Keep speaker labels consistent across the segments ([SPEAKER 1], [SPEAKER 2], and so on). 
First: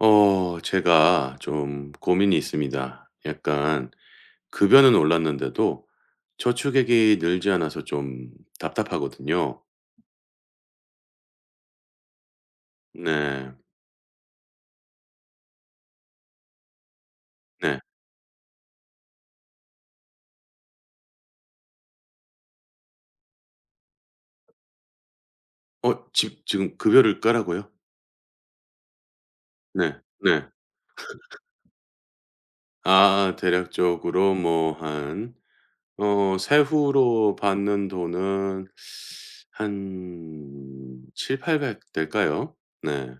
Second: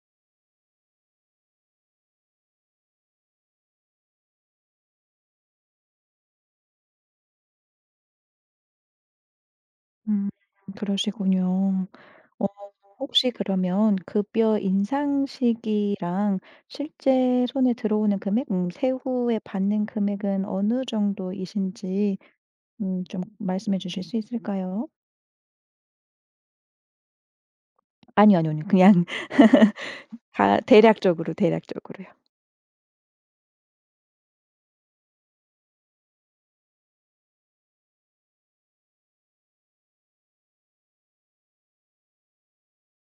[SPEAKER 1] 제가 좀 고민이 있습니다. 약간 급여는 올랐는데도 저축액이 늘지 않아서 좀 답답하거든요.
[SPEAKER 2] 음 그러시군요. 어 혹시
[SPEAKER 1] 네.
[SPEAKER 2] 그러면 급여 인상 시기랑 실제 손에
[SPEAKER 1] 네.
[SPEAKER 2] 들어오는 금액 세후에 받는 금액은 어느 정도이신지 좀 말씀해 주실 수 있을까요?
[SPEAKER 1] 어 지 지금 급여를 까라고요?
[SPEAKER 2] 아니요, 아니요, 아니요. 그냥
[SPEAKER 1] 네. 네.
[SPEAKER 2] 다 대략적으로, 대략적으로요.
[SPEAKER 1] 아, 대략적으로 뭐 한 세후로 받는 돈은 한7 팔백 8 0 0 될까요? 네.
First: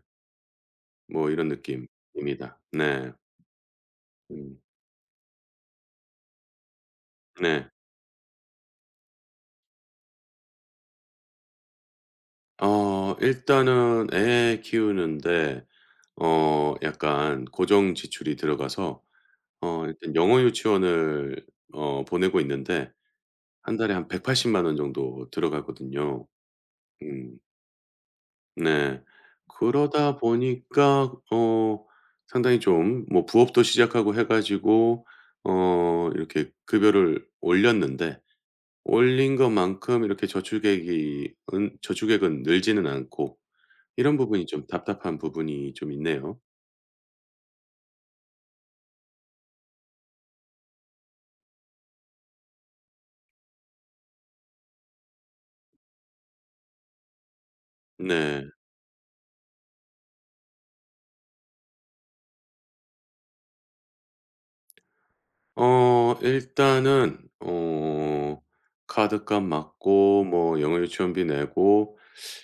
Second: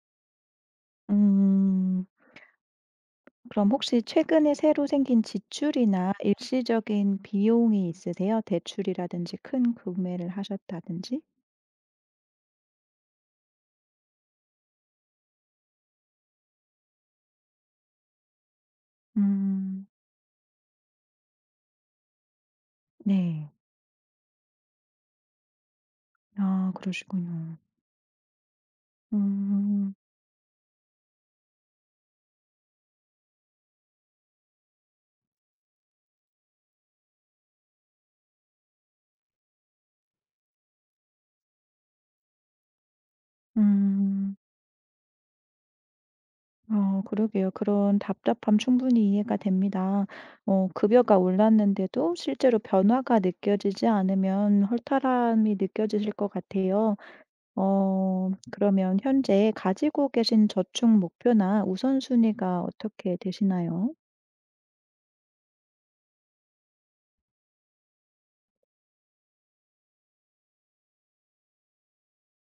[SPEAKER 1] 뭐 이런
[SPEAKER 2] 음
[SPEAKER 1] 느낌입니다. 네.
[SPEAKER 2] 그럼 혹시 최근에
[SPEAKER 1] 음.
[SPEAKER 2] 새로 생긴 지출이나 일시적인
[SPEAKER 1] 네.
[SPEAKER 2] 비용이 있으세요? 대출이라든지 큰 구매를 하셨다든지?
[SPEAKER 1] 일단은 애 키우는데, 약간 고정 지출이 들어가서
[SPEAKER 2] 음.
[SPEAKER 1] 일단 영어 유치원을 보내고 있는데,
[SPEAKER 2] 네.
[SPEAKER 1] 한 달에 한 1 8 0만원 정도 들어가거든요.
[SPEAKER 2] 아
[SPEAKER 1] 음.
[SPEAKER 2] 그러시군요.
[SPEAKER 1] 네.
[SPEAKER 2] 음.
[SPEAKER 1] 그러다 보니까 상당히 좀 뭐 부업도 시작하고 해 가지고 이렇게 급여를 올렸는데, 올린 것만큼 이렇게 저축액이 은 저축액은 늘지는 않고 이런
[SPEAKER 2] 음.
[SPEAKER 1] 부분이 좀 답답한 부분이 좀 있네요.
[SPEAKER 2] 그러게요. 그런 답답함 충분히 이해가 됩니다. 급여가 올랐는데도 실제로 변화가 느껴지지 않으면 허탈함이 느껴지실 것 같아요.
[SPEAKER 1] 네.
[SPEAKER 2] 그러면 현재 가지고 계신 저축 목표나 우선순위가 어떻게 되시나요?
[SPEAKER 1] 일단은 카드값 맞고 뭐 영어 유치원비 내고,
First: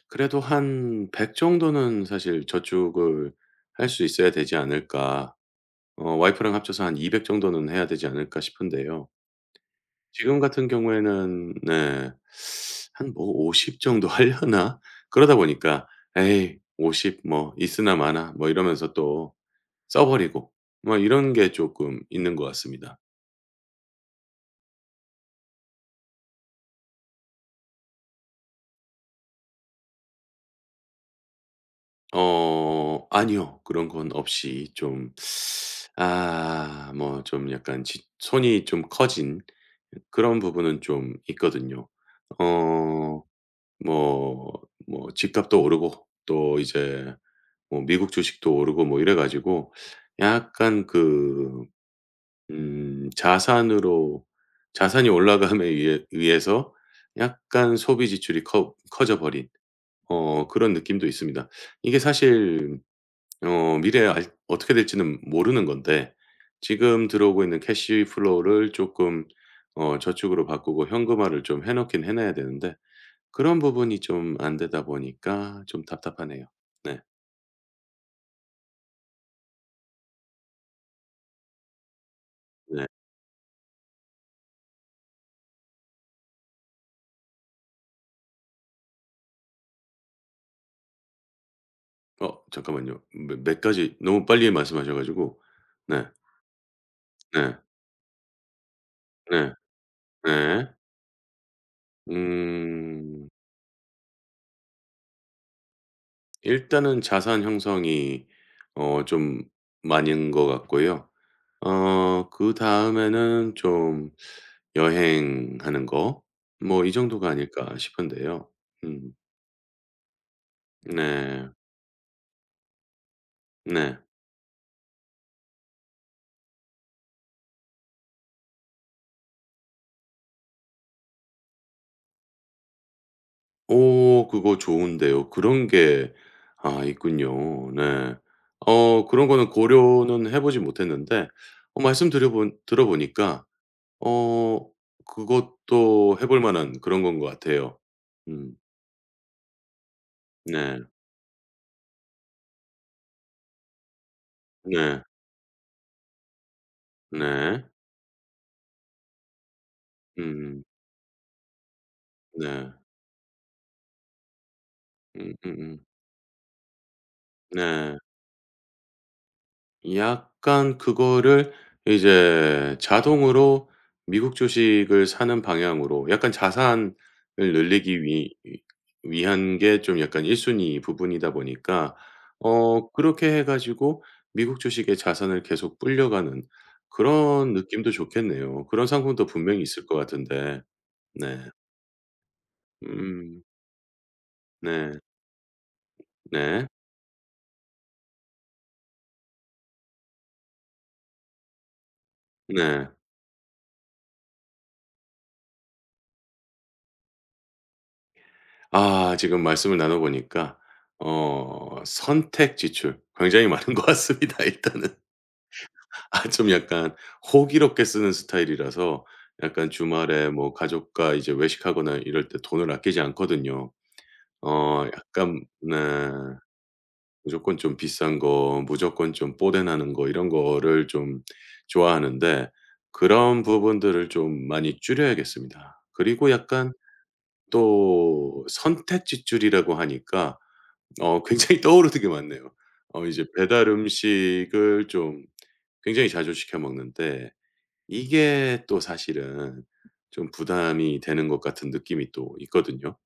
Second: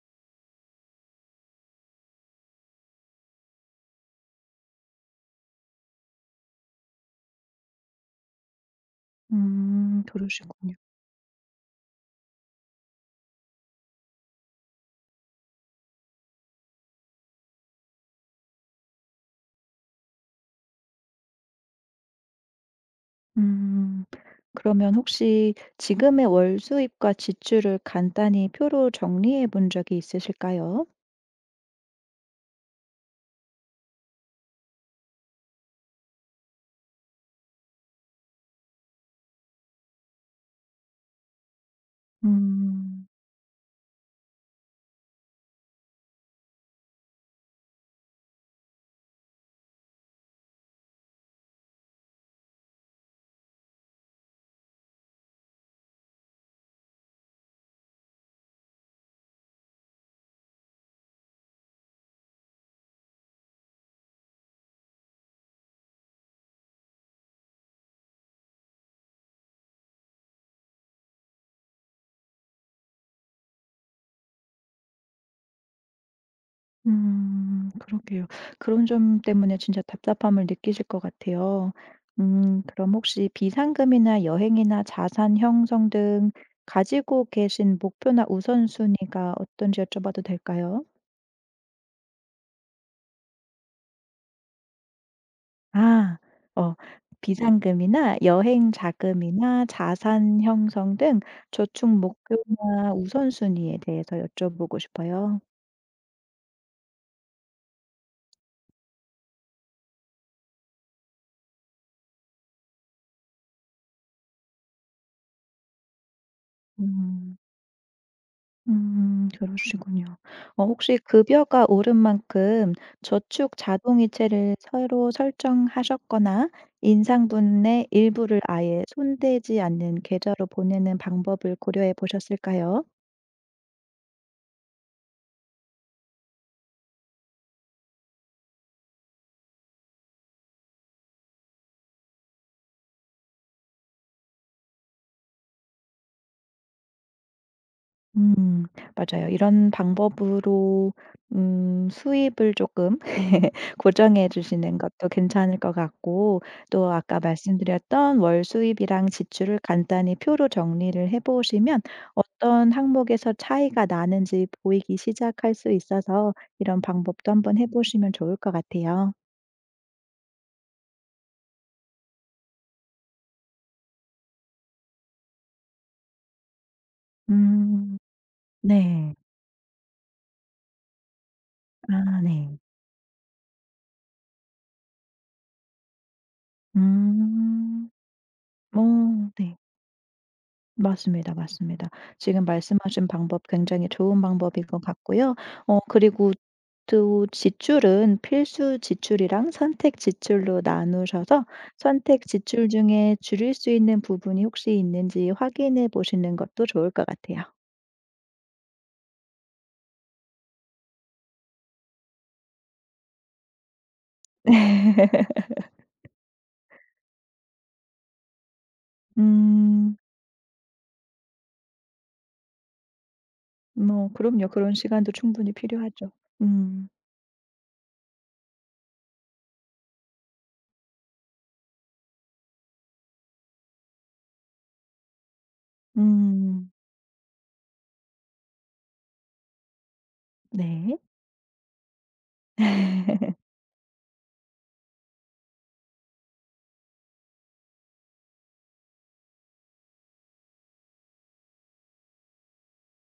[SPEAKER 1] 그래도 한 '100 정도는 사실 저축을 할 수 있어야 되지 않을까.' 와이프랑 합쳐서 한 200 정도는 해야 되지 않을까 싶은데요.
[SPEAKER 2] 음.
[SPEAKER 1] 지금 같은
[SPEAKER 2] 그러시군요.
[SPEAKER 1] 경우에는 네. 한 뭐 50 정도 하려나? 그러다 보니까 '에이 50, 뭐 있으나 마나.' 뭐 이러면서 또 써 버리고 뭐, 이런 게 쪼끔 있는 것 같습니다.
[SPEAKER 2] 음. 그러면 혹시 지금의 월 수입과 지출을 간단히 표로 정리해 본 적이 있으실까요?
[SPEAKER 1] 아니요. 그런 건 없이 좀, 아 뭐 좀 약간 지 손이 좀 커진 그런 부분은 좀 있거든요.
[SPEAKER 2] 음.
[SPEAKER 1] 어 뭐 뭐 집값도 오르고, 또 이제 뭐 미국 주식도 오르고 뭐 이래 가지고, 약간 그 자산으로, 자산이 올라감에 의해서 약간 소비 지출이 커 커져 버린 그런 느낌도 있습니다. 이게 사실 미래에 알 어떻게 될지는 모르는 건데, 지금 들어오고 있는 캐시 플로우를 조금 저축으로 바꾸고 현금화를 좀 해 놓긴 해 놔야 되는데, 그런 부분이 좀 안 되다 보니까 좀 답답하네요. 네.
[SPEAKER 2] 음. 그러게요. 그런 점 때문에 진짜 답답함을 느끼실 것 같아요. 음.
[SPEAKER 1] 네.
[SPEAKER 2] 그럼 혹시 비상금이나 여행이나 자산 형성 등 가지고 계신 목표나 우선순위가 어떤지 여쭤봐도 될까요?
[SPEAKER 1] 잠깐만요. 몇 가지 너무 빨리 말씀하셔 가지고. 네.
[SPEAKER 2] 아. 어
[SPEAKER 1] 네.
[SPEAKER 2] 비상금이나 여행
[SPEAKER 1] 네.
[SPEAKER 2] 자금이나 자산
[SPEAKER 1] 네.
[SPEAKER 2] 형성 등 저축 목표나
[SPEAKER 1] 음.
[SPEAKER 2] 우선순위에 대해서 여쭤보고 싶어요.
[SPEAKER 1] 일단은 자산 형성이 좀 많은 것 같고요. 그다음에는 좀 여행하는 거, 뭐 이 정도가
[SPEAKER 2] 음.
[SPEAKER 1] 아닐까 싶은데요. 음.
[SPEAKER 2] 그러시군요. 혹시
[SPEAKER 1] 네.
[SPEAKER 2] 급여가 오른 만큼 저축
[SPEAKER 1] 네.
[SPEAKER 2] 자동이체를 새로 설정하셨거나 인상분의 일부를 아예 손대지 않는 계좌로 보내는 방법을 고려해 보셨을까요?
[SPEAKER 1] 오, 그거 좋은데요. 그런 게 아, 있군요. 네. 그런 거는 고려는 해 보지 못했는데, 말씀 드려본 들어 보니까 어 그것도 해볼 만한 그런 건 것 같아요. 음.
[SPEAKER 2] 음 맞아요. 이런
[SPEAKER 1] 네.
[SPEAKER 2] 방법으로 수입을 조금 고정해 주시는
[SPEAKER 1] 네.
[SPEAKER 2] 것도 괜찮을 것 같고 또 아까
[SPEAKER 1] 네.
[SPEAKER 2] 말씀드렸던 월 수입이랑 지출을 간단히 표로
[SPEAKER 1] 음.
[SPEAKER 2] 정리를 해 보시면 어떤
[SPEAKER 1] 네.
[SPEAKER 2] 항목에서 차이가 나는지 보이기 시작할 수
[SPEAKER 1] 음음음.
[SPEAKER 2] 있어서 이런 방법도 한번 해
[SPEAKER 1] 네.
[SPEAKER 2] 보시면 좋을 것 같아요.
[SPEAKER 1] 약간 그거를 이제 자동으로 미국 주식을 사는 방향으로, 약간 자산을
[SPEAKER 2] 음
[SPEAKER 1] 늘리기 위
[SPEAKER 2] 네.
[SPEAKER 1] 위한 게 좀, 약간 1 순위 부분이다 보니까
[SPEAKER 2] 아 네.
[SPEAKER 1] 그렇게 해 가지고 미국 주식에 자산을 계속 불려가는 그런
[SPEAKER 2] 음.
[SPEAKER 1] 느낌도 좋겠네요. 그런 상품도
[SPEAKER 2] 어 네.
[SPEAKER 1] 분명히 있을 것 같은데.
[SPEAKER 2] 맞습니다,
[SPEAKER 1] 네.
[SPEAKER 2] 맞습니다. 지금 말씀하신
[SPEAKER 1] 음.
[SPEAKER 2] 방법 굉장히 좋은 방법인 것
[SPEAKER 1] 네.
[SPEAKER 2] 같고요. 그리고
[SPEAKER 1] 네.
[SPEAKER 2] 또 지출은 필수 지출이랑 선택 지출로 나누셔서 선택 지출
[SPEAKER 1] 네.
[SPEAKER 2] 중에 줄일 수 있는 부분이 혹시 있는지 확인해 보시는 것도 좋을 것 같아요.
[SPEAKER 1] 아, 지금 말씀을 나눠 보니까 선택 지출 굉장히 많은 것 같습니다, 일단은. 아, 좀 약간 호기롭게 쓰는 스타일이라서 약간
[SPEAKER 2] 음.
[SPEAKER 1] 주말에 뭐 가족과 이제 외식하거나 이럴 때 돈을 아끼지 않거든요.
[SPEAKER 2] 뭐 그럼요. 그런 시간도
[SPEAKER 1] 약간
[SPEAKER 2] 충분히
[SPEAKER 1] 네.
[SPEAKER 2] 필요하죠. 음.
[SPEAKER 1] 무조건 좀 비싼 거, 무조건 좀 뽀대 나는 거, 이런 거를 좀 좋아하는데, 그런 부분들을 좀 많이 줄여야겠습니다. 그리고
[SPEAKER 2] 음.
[SPEAKER 1] 약간 또 선택 지출이라고 하니까
[SPEAKER 2] 네.
[SPEAKER 1] 굉장히 떠오르는 게 많네요. 이제 배달 음식을 좀 굉장히 자주 시켜 먹는데, 이게 또 사실은 좀 부담이 되는 것 같은 느낌이 또 있거든요.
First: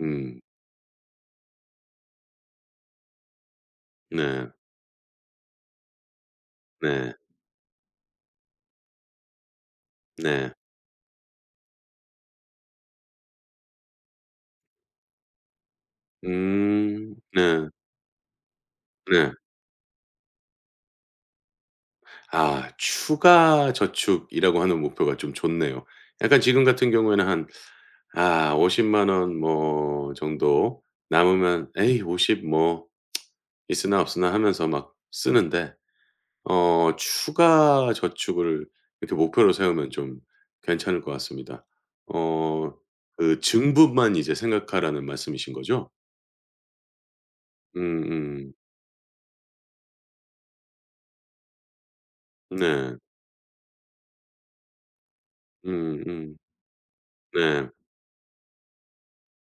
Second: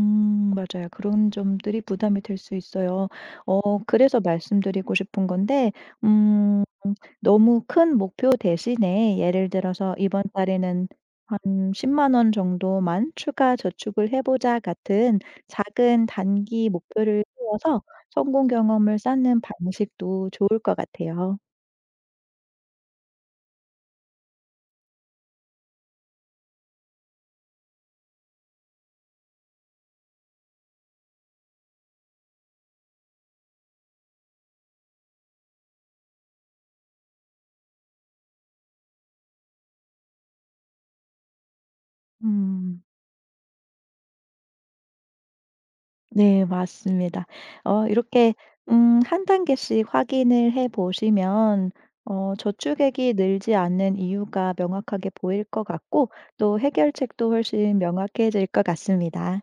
[SPEAKER 1] 음.
[SPEAKER 2] 맞아요. 그런 점들이 부담이 될 수 있어요. 그래서
[SPEAKER 1] 네.
[SPEAKER 2] 말씀드리고 싶은 건데 음
[SPEAKER 1] 네.
[SPEAKER 2] 너무 큰 목표 대신에 예를 들어서 '이번
[SPEAKER 1] 네.
[SPEAKER 2] 달에는 한 10만 원 정도만 추가 저축을 해 보자.' 같은 작은 단기
[SPEAKER 1] 음.
[SPEAKER 2] 목표를
[SPEAKER 1] 네.
[SPEAKER 2] 세워서 성공 경험을
[SPEAKER 1] 네.
[SPEAKER 2] 쌓는 방식도 좋을 것 같아요.
[SPEAKER 1] 아, 추가 저축이라고 하는 목표가 좀 좋네요. 약간 지금 같은 경우에는 한, 아 5 0만원 뭐 정도 남으면 '에이 50, 뭐 있으나 없으나.' 하면서 막 쓰는데, 추가 저축을 이렇게 목표로 세우면 좀 괜찮을 것 같습니다. 어
[SPEAKER 2] 음.
[SPEAKER 1] 그 "증부만 이제 생각하라."는 말씀이신 거죠?
[SPEAKER 2] 네 맞습니다. 이렇게
[SPEAKER 1] 음음.
[SPEAKER 2] 한 단계씩 확인을 해 보시면
[SPEAKER 1] 네.
[SPEAKER 2] 저축액이 늘지 않는 이유가 명확하게 보일 것 같고
[SPEAKER 1] 음음.
[SPEAKER 2] 또 해결책도
[SPEAKER 1] 네.
[SPEAKER 2] 훨씬 명확해질 것 같습니다.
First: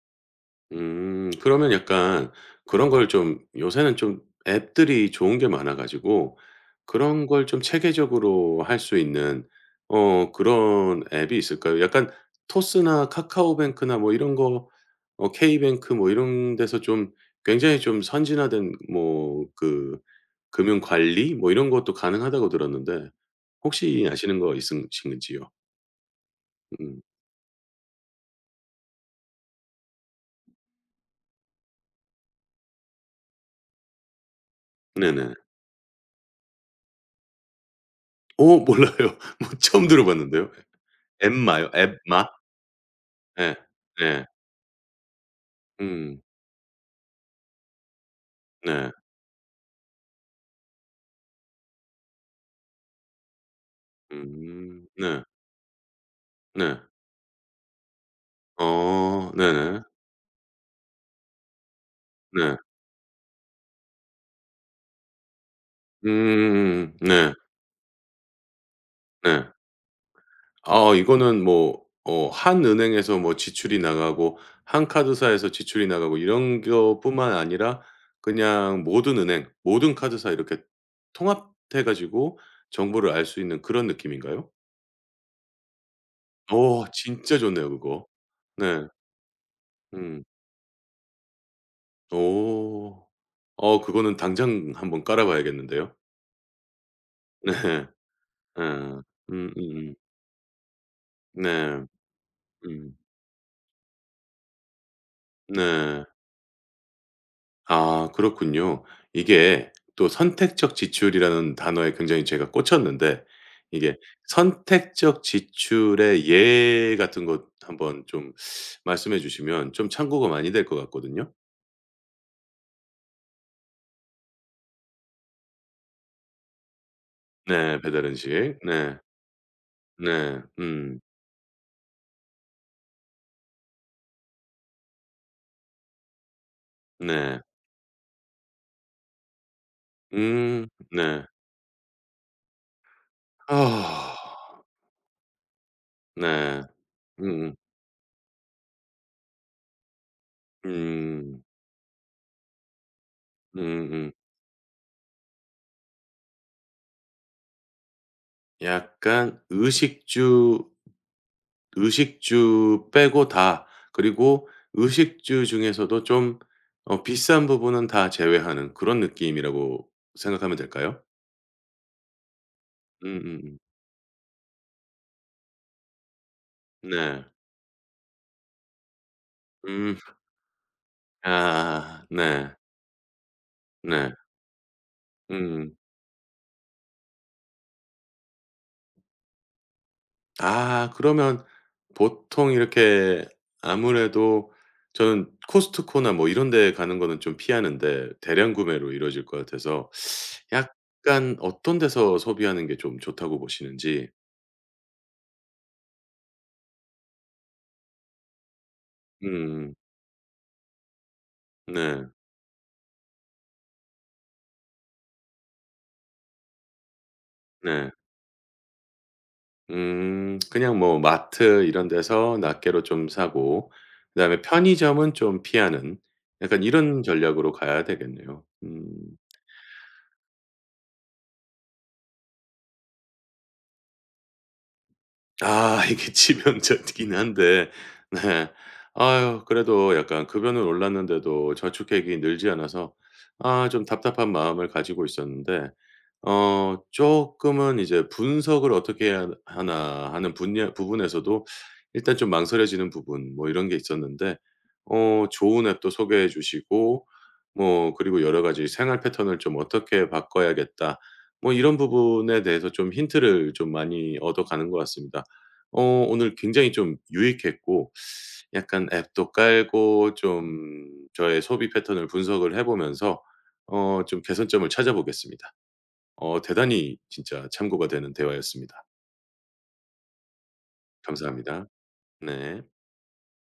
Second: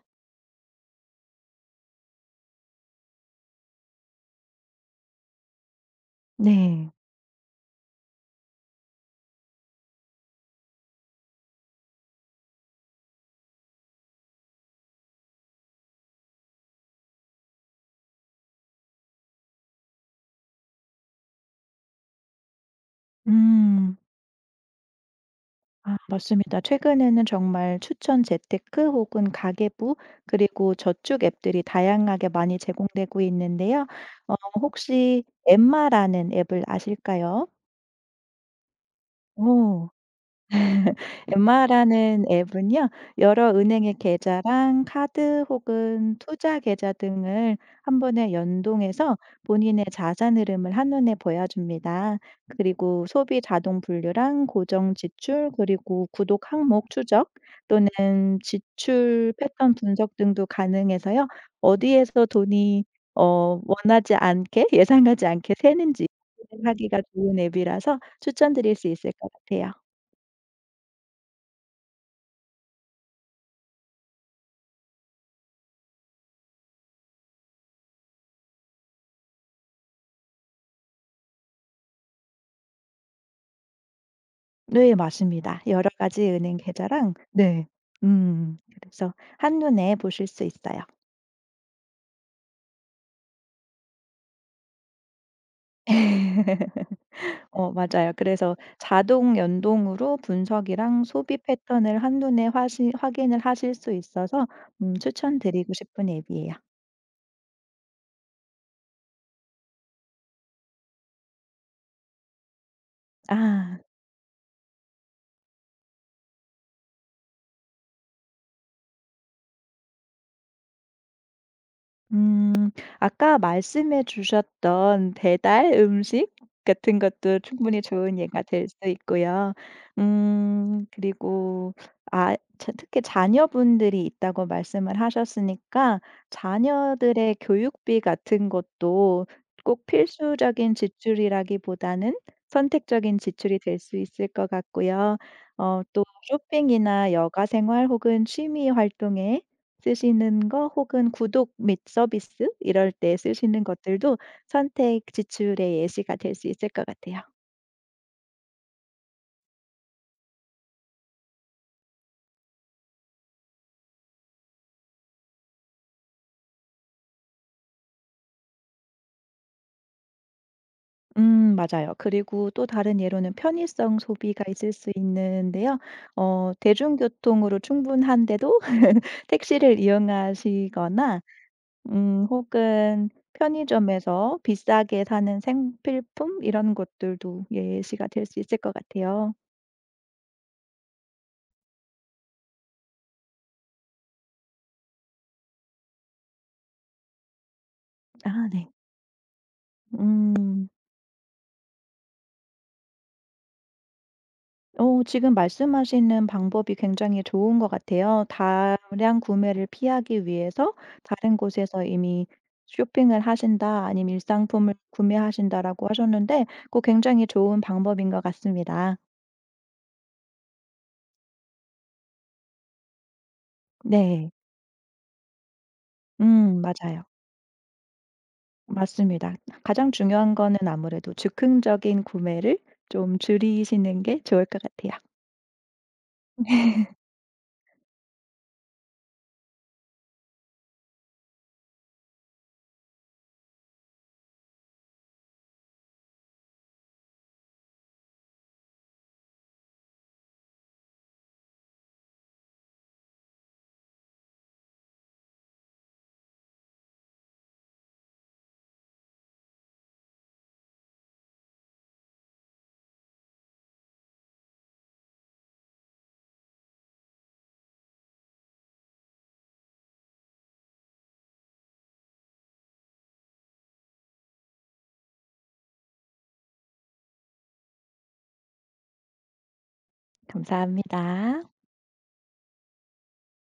[SPEAKER 1] 음. 그러면 약간 그런 걸 좀, 요새는 좀 앱들이 좋은 게 많아 가지고
[SPEAKER 2] 네.
[SPEAKER 1] 그런 걸 좀 체계적으로 할 수 있는 그런 앱이 있을까요? 약간 토스나 카카오뱅크나 뭐 이런 거, K뱅크 뭐 이런 데서 좀 굉장히 좀 선진화된 뭐 그 금융 관리 뭐 이런 것도 가능하다고 들었는데,
[SPEAKER 2] 음.
[SPEAKER 1] 혹시 아시는 거 있으신지요?
[SPEAKER 2] 아 맞습니다.
[SPEAKER 1] 음.
[SPEAKER 2] 최근에는 정말 추천 재테크 혹은 가계부 그리고 저축 앱들이 다양하게 많이 제공되고 있는데요. 어 혹시
[SPEAKER 1] 네네.
[SPEAKER 2] 엠마라는 앱을 아실까요?
[SPEAKER 1] 오, 몰라요. 뭐
[SPEAKER 2] 어.
[SPEAKER 1] 처음 들어 봤는데요. 앱마요?
[SPEAKER 2] 엠마라는
[SPEAKER 1] 앱마?
[SPEAKER 2] 앱은요. 여러
[SPEAKER 1] 네.
[SPEAKER 2] 은행의
[SPEAKER 1] 네.
[SPEAKER 2] 계좌랑 카드 혹은
[SPEAKER 1] 음.
[SPEAKER 2] 투자 계좌 등을 한 번에
[SPEAKER 1] 네.
[SPEAKER 2] 연동해서 본인의 자산 흐름을 한눈에 보여줍니다. 그리고 소비 자동 분류랑
[SPEAKER 1] 음.
[SPEAKER 2] 고정
[SPEAKER 1] 네.
[SPEAKER 2] 지출 그리고 구독
[SPEAKER 1] 네.
[SPEAKER 2] 항목 추적 또는
[SPEAKER 1] 어.
[SPEAKER 2] 지출 패턴
[SPEAKER 1] 네네.
[SPEAKER 2] 분석 등도 가능해서요. 어디에서
[SPEAKER 1] 네.
[SPEAKER 2] 돈이 원하지 않게 예상하지 않게 새는지
[SPEAKER 1] 음음
[SPEAKER 2] 하기가
[SPEAKER 1] 음 네.
[SPEAKER 2] 좋은 앱이라서 추천드릴 수 있을 것
[SPEAKER 1] 네.
[SPEAKER 2] 같아요.
[SPEAKER 1] 아, 이거는 뭐 한 은행에서 뭐 지출이 나가고, 한 카드사에서 지출이 나가고 이런 것뿐만 아니라, 그냥 모든 은행, 모든 카드사 이렇게 통합해 가지고 정보를 알 수 있는 그런 느낌인가요?
[SPEAKER 2] 네 맞습니다. 여러 가지 은행 계좌랑
[SPEAKER 1] 진짜
[SPEAKER 2] 네.
[SPEAKER 1] 좋네요, 그거. 네.
[SPEAKER 2] 그래서 한눈에
[SPEAKER 1] 음.
[SPEAKER 2] 보실 수 있어요.
[SPEAKER 1] 오. 그거는 당장 한번 깔아 봐야겠는데요. 네. 예.
[SPEAKER 2] 맞아요. 그래서 자동
[SPEAKER 1] 음음음.
[SPEAKER 2] 연동으로 분석이랑 소비
[SPEAKER 1] 네.
[SPEAKER 2] 패턴을 한눈에 화시
[SPEAKER 1] 음.
[SPEAKER 2] 확인을 하실 수 있어서 추천드리고
[SPEAKER 1] 네.
[SPEAKER 2] 싶은 앱이에요.
[SPEAKER 1] 아, 그렇군요. 이게 또 선택적 지출이라는 단어에 굉장히 제가 꽂혔는데,
[SPEAKER 2] 아.
[SPEAKER 1] 이게 선택적 지출의 예 같은 것 한번 좀 말씀해 주시면 좀 참고가 많이 될 것 같거든요.
[SPEAKER 2] 음. 아까 말씀해 주셨던 배달 음식 같은 것도
[SPEAKER 1] 네.
[SPEAKER 2] 충분히
[SPEAKER 1] 배달
[SPEAKER 2] 좋은 예가
[SPEAKER 1] 음식.
[SPEAKER 2] 될 수
[SPEAKER 1] 네.
[SPEAKER 2] 있고요.
[SPEAKER 1] 네. 음.
[SPEAKER 2] 그리고 아 자 특히 자녀분들이 있다고 말씀을 하셨으니까 자녀들의
[SPEAKER 1] 네.
[SPEAKER 2] 교육비 같은 것도 꼭
[SPEAKER 1] 음.
[SPEAKER 2] 필수적인
[SPEAKER 1] 네.
[SPEAKER 2] 지출이라기보다는 선택적인 지출이 될 수
[SPEAKER 1] 아.
[SPEAKER 2] 있을 것 같고요. 또
[SPEAKER 1] 네.
[SPEAKER 2] 쇼핑이나 여가
[SPEAKER 1] 음음.
[SPEAKER 2] 생활 혹은 취미 활동에 쓰시는 거 혹은
[SPEAKER 1] 음.
[SPEAKER 2] 구독 및 서비스 이럴 때 쓰시는
[SPEAKER 1] 음음.
[SPEAKER 2] 것들도 선택 지출의 예시가 될 수 있을 것 같아요.
[SPEAKER 1] 약간 의식주 빼고 다, 그리고 의식주 중에서도 좀 비싼 부분은 다 제외하는 그런 느낌이라고 생각하면 될까요?
[SPEAKER 2] 맞아요. 그리고 또 다른 예로는
[SPEAKER 1] 음음음.
[SPEAKER 2] 편의성 소비가 있을 수 있는데요.
[SPEAKER 1] 네.
[SPEAKER 2] 대중교통으로 충분한데도 택시를
[SPEAKER 1] 음.
[SPEAKER 2] 이용하시거나
[SPEAKER 1] 아. 네.
[SPEAKER 2] 혹은
[SPEAKER 1] 네.
[SPEAKER 2] 편의점에서 비싸게 사는
[SPEAKER 1] 음.
[SPEAKER 2] 생필품 이런 것들도 예시가 될 수 있을 것 같아요.
[SPEAKER 1] 아, 그러면 보통 이렇게 아무래도 저는 코스트코나 뭐 이런 데 가는 거는 좀 피하는데
[SPEAKER 2] 아
[SPEAKER 1] 대량
[SPEAKER 2] 네.
[SPEAKER 1] 구매로 이루어질 것 같아서,
[SPEAKER 2] 음.
[SPEAKER 1] 약간 어떤 데서 소비하는 게 좀 좋다고 보시는지.
[SPEAKER 2] 지금 말씀하시는 방법이 굉장히 좋은 것 같아요. 다량 구매를
[SPEAKER 1] 음.
[SPEAKER 2] 피하기 위해서 '다른 곳에서
[SPEAKER 1] 네.
[SPEAKER 2] 이미 쇼핑을 하신다.' 아니면 '일상품을 구매하신다.'라고 하셨는데 고 굉장히 좋은
[SPEAKER 1] 네.
[SPEAKER 2] 방법인 것 같습니다.
[SPEAKER 1] 음. 그냥 뭐 마트 이런 데서 낱개로 좀 사고,
[SPEAKER 2] 네.
[SPEAKER 1] 그다음에 편의점은 좀 피하는 약간
[SPEAKER 2] 맞아요.
[SPEAKER 1] 이런 전략으로 가야 되겠네요. 음.
[SPEAKER 2] 맞습니다. 가장 중요한 거는 아무래도 즉흥적인 구매를 좀 줄이시는 게 좋을 것 같아요.
[SPEAKER 1] 아, 이게 치명적이긴 한데. 네. 아유, 그래도 약간 급여는 올랐는데도 저축액이 늘지 않아서 아 좀 답답한 마음을 가지고 있었는데, 조금은 이제 분석을 어떻게 해야 하나 하는 분야 부분에서도 일단 좀 망설여지는 부분 뭐 이런 게 있었는데, 좋은 앱도 소개해 주시고 뭐 그리고 여러 가지 '생활 패턴을 좀 어떻게 바꿔야겠다.' 뭐 이런 부분에 대해서 좀 힌트를 좀 많이 얻어가는 것 같습니다. 어 오늘 굉장히 좀 유익했고 약간 앱도 깔고 좀 저의 소비 패턴을 분석을 해 보면서 좀 개선점을 찾아보겠습니다. 대단히 진짜 참고가 되는 대화였습니다.
[SPEAKER 2] 감사합니다.
[SPEAKER 1] 감사합니다. 네.